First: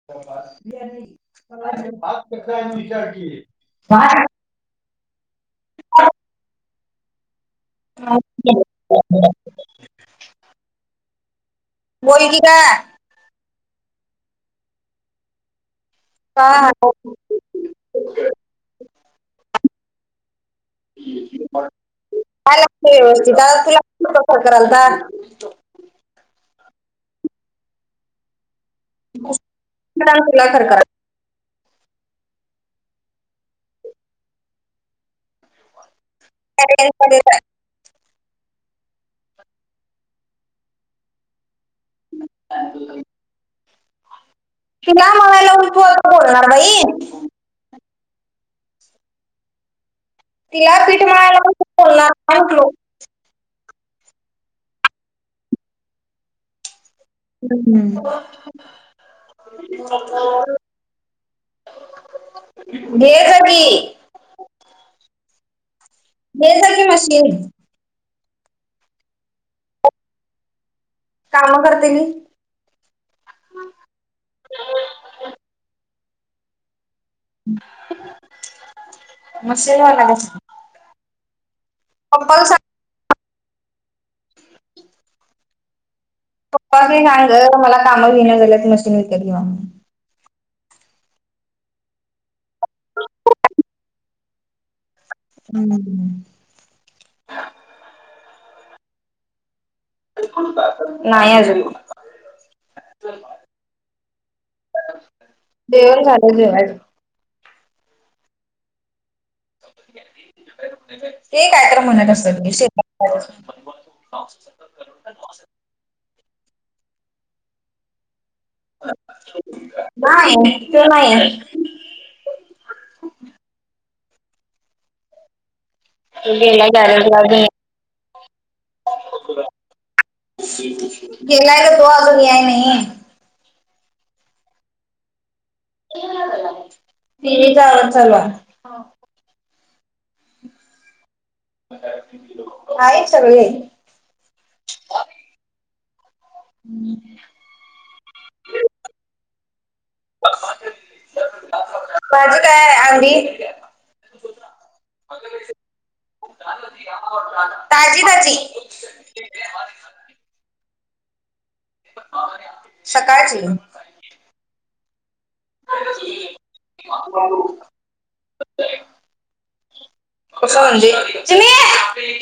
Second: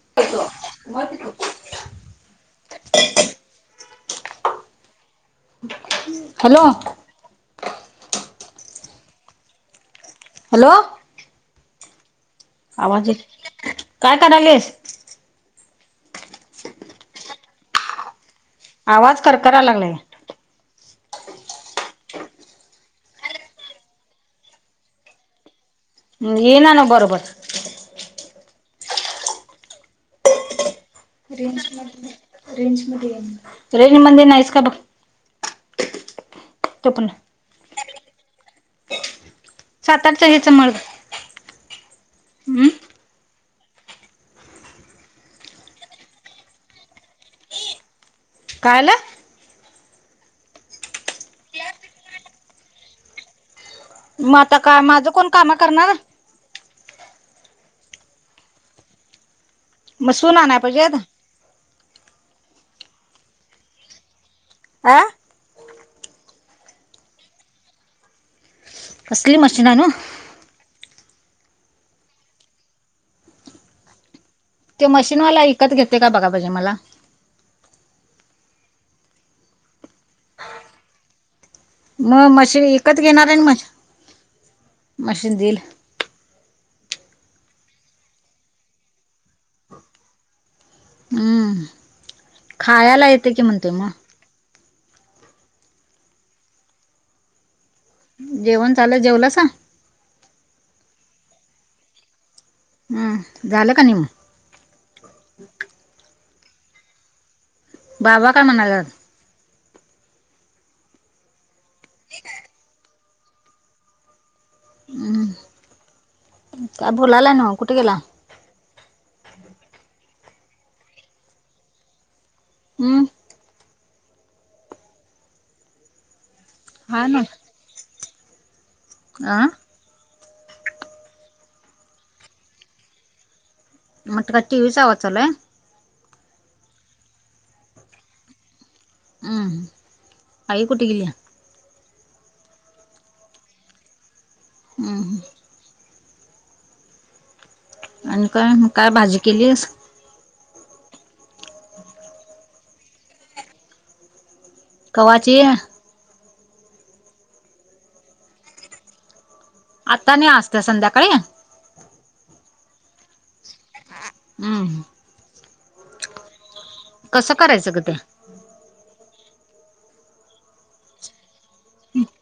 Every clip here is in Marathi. [unintelligible] हॅलो. [unintelligible] हॅलो. बोल की ग. आवाज येत काय करायलेस? का [unintelligible] आवाज कर-कराय लागलाय. कराय लागते व्यवस्थित, आता तुला कसा फोन करालता. हं ये ना ना बरोबर. [unintelligible] केला खरखराय रेंजमध्ये रेंजमध्ये ये म्हण. रेंजमध्ये नाहीस का बघ. तो पण [unintelligible] सातारच्या ह्याच मग, अं? तिला [unintelligible] उठ कोण बोलणार बाई. काय झालं? तिला पीठ मळायला बोलणार काय म्हंटलो. मग आता काय माझं कोण काम करणार? हम्म. मग सून आणाय पाहिजे घे गं की. आं लई तसल्या मशनी हाईत. कसली मशीन आणू? काम करतली. ते मशीनवाला विकत घेते का बघा पाहिजे मला. [unintelligible] म पप्पाला मशी सांग विकत घेणार आहे ना मशी मशीन दिल. पप्पांसनी सांग गं मला काम घेनं झाल्यात मशीन विकत घे म्हणून. हम्म खायला येते की म्हणते म. हम्म. जेवण चालू आहे जेवलासा. नाही अजून. हम्म झालं का नी म? जेवण झालं, जेवायचं आहे. बाबा काय म्हणालायत? ते काय तर म्हणत असलं मी स्वयंपाक [unintelligible] हम्म का भू लाला ना कुठे गेला? नाही ते नाही आहे. हम्म. [unintelligible] गेलाय हा ना अ तर तो अजून याय नाही. मग काय टीव्हीचा आवाज चालू हाय? टी व्ही चा आवाज चाल आहे. हा. उम्म हम्म आई कुठे गेल्या? हाय सगळे आहे. उम्म हम्म. हम्म. आणि काय मग काय भाजी केलीस? माझी काय आहे अधी कवाची ताजी भाजी आता नाही असतं संध्याकाळी? सकाळची उम्म हम्म. कसं करायचं ग ते? कसं म्हणजे? चिमे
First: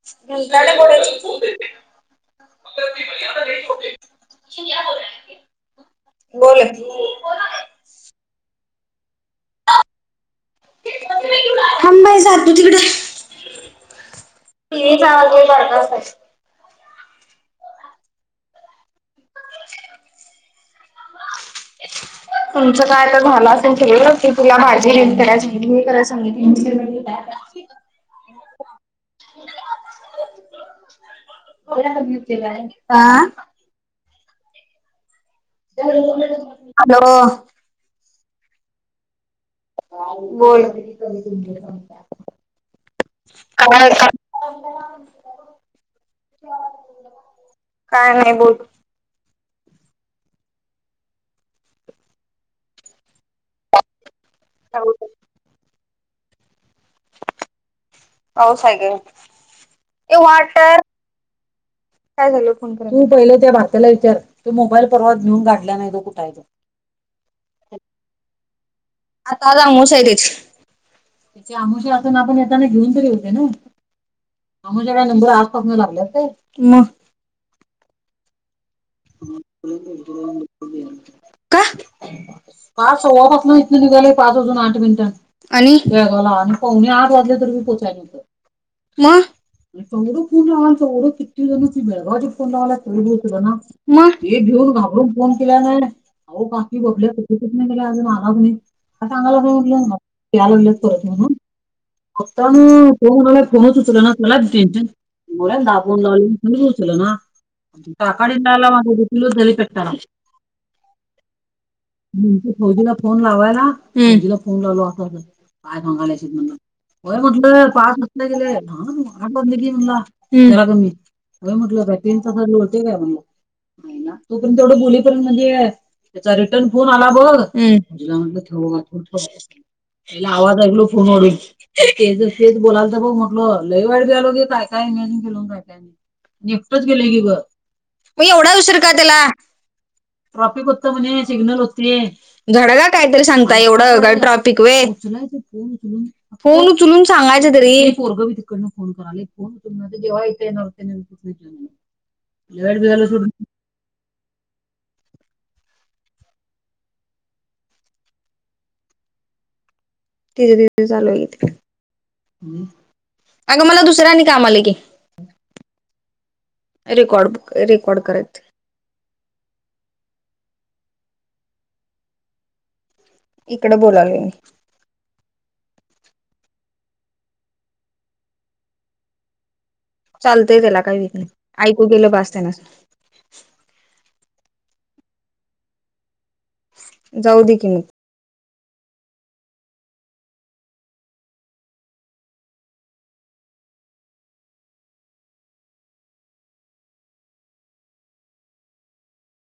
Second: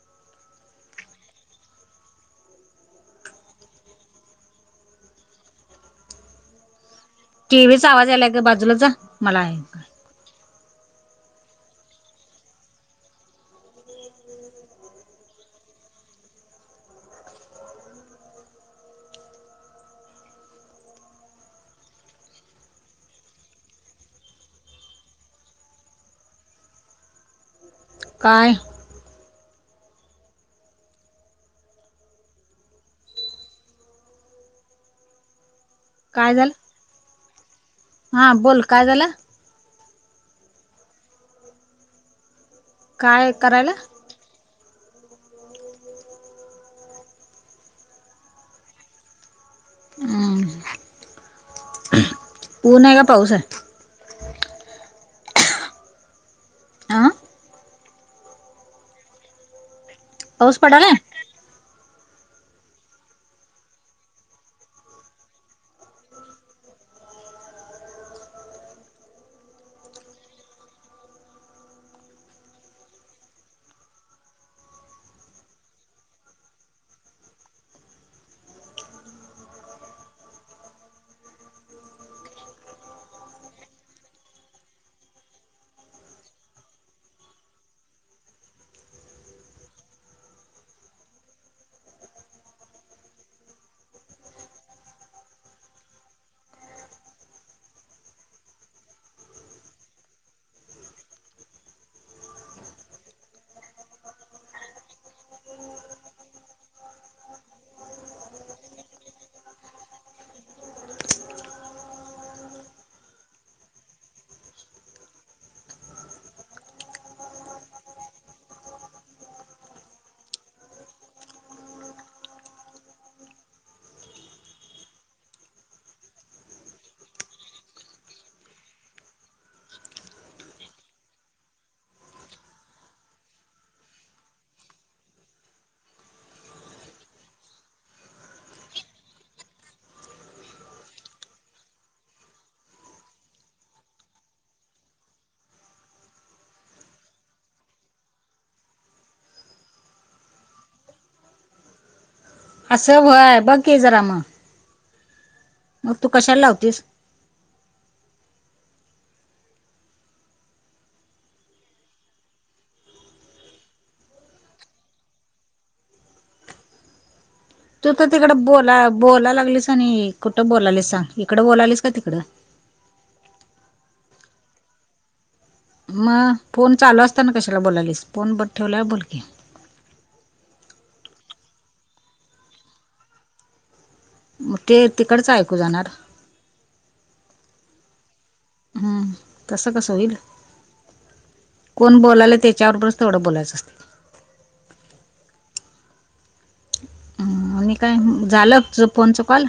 [unintelligible] बोल. टीव्हीचा आवाज आलाय गं बाजूला जा मला ऐका हम नाही जा तू तिकडं. [unintelligible] [inaudible] [inaudible] तुमचं काय तर झाला असेल सगळं की तुला भाजी कराय सांगितली हे कराय सांगितली. [unintelligible] काय? कां काय झालं हॅलो. हा बोल काय झालं? बोल. काय करायला [unintelligible] काय नाही बोल. उम्म पुन नाही का पाऊस आहे? [unintelligible] आं पाऊस आहे गं ए पाऊस वाटर पडालाय काय झालं फोन करायला तु पहिले त्या भात्याला विचार तू मोबाईल परवा नेऊन गाढला नाही तो कुठं आहेत. आता आज आमोवश्या आहे तेच त्याचे अमावश्या असताना आपण येताना घेऊन तरी येते ना. आमवश्याला [unintelligible] आसपासून लागलयात काय म. [unintelligible] हो पाच सव्वापासून इथनं निघालेय पाच अजून आठ मिनिटात. आणि वेगाला आणि पावणे आठ वाजले तर मी पोहचायला होतं म. आणि तेवढं फोन लावाल तेवढं किती जण त बेळगावी फोन लावालो [unintelligible] ना. मग हे घेऊन घाबरून फोन केला नाही अहो काकी बबल्या कुठं कुठनं गेला अजून आलाज नाही. हा सांगायला लागलो उरल्या म्हणत याय लागलो परत म्हणून. फक्त उम्म फोन आला फोनच उचलं ना तुलाच टेन्शन मोलायल दाबून दाबून कोणीच उचले ना टाकाळीन द्याला म मोद किलो दलीकट्टाला म्हणजे फौजीला फोन लावायला फौजीला फोन लावलो असा असा. काय मंगळायीच म्हणनं. होय म्हटलं पाच वाजले गेले [unintelligible] आठ वाजले की म्हणला. [unintelligible] होय म्हटलं बाई तिनचा तरी होतेे काय म्हणलं. तो पण तेवढं बुली कारण म्हणजे त्याचा रिटर्न फोन आला बघ तिला म्हटलं ठेव तू ठेव. हेला आवाज ऐकलो फोन वाडून. तेज हेच बोलायल तर म्हटलं लई वाट बी आलो के काय काय इमॅजिन केलं काय काय नाही. लीफटच गेलं की गं ब म ऐवढा उशीर का त्याला? ट्राफिक होतो म्हणे सिग्नल होते. घडऱ्या काहीतरी सांगताय एवढं का ट्रॉफिक वे. फोन उचलून सांगायचा तरी पोरगवी तिकडनं फोन कराला. [inaudible] जेव्हा इथे येणार होते. [inaudible] असं व्हय बघ मी जरा म. मग तू कशाला लावतीस? तिथे तिथे चालू आहे ते. अगं मला दुसऱ्यानी काम आलं की रेकॉर्ड बो तू तर तिकडं बोला बोलाय लागलीस आणि कुठं बोलालीस सांग इकडं बोलालीस का तिकडं. इकडे बोलायलो मी. मग फोन चालू असताना कशाला बोलालीस फोन बंद ठेवल्यावर बोल की. चालतंय त्याला काही विक नाही ऐकू गेलं पास त्याना. मग ते तिकडच ऐकू जाणार. जाऊ दे की मग. हम्म तसं कसं होईल. कोण बोलायला त्याच्यावर बरच तेवढं बोलायचं असते. आणि काय झालं तुझा फोनचं कॉल?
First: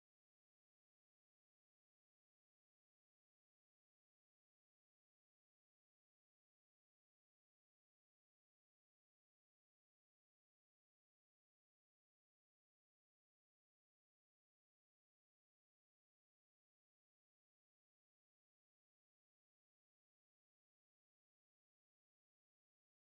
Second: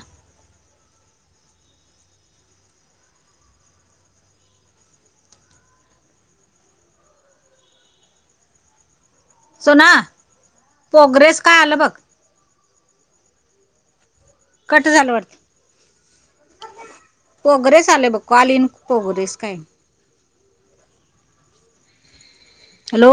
सोना प्रोग्रेस काय आलं बघ? कट झालं वाटतं. पोगरेस आलेय बघ कॉल इन पोगरेस काय हॅलो.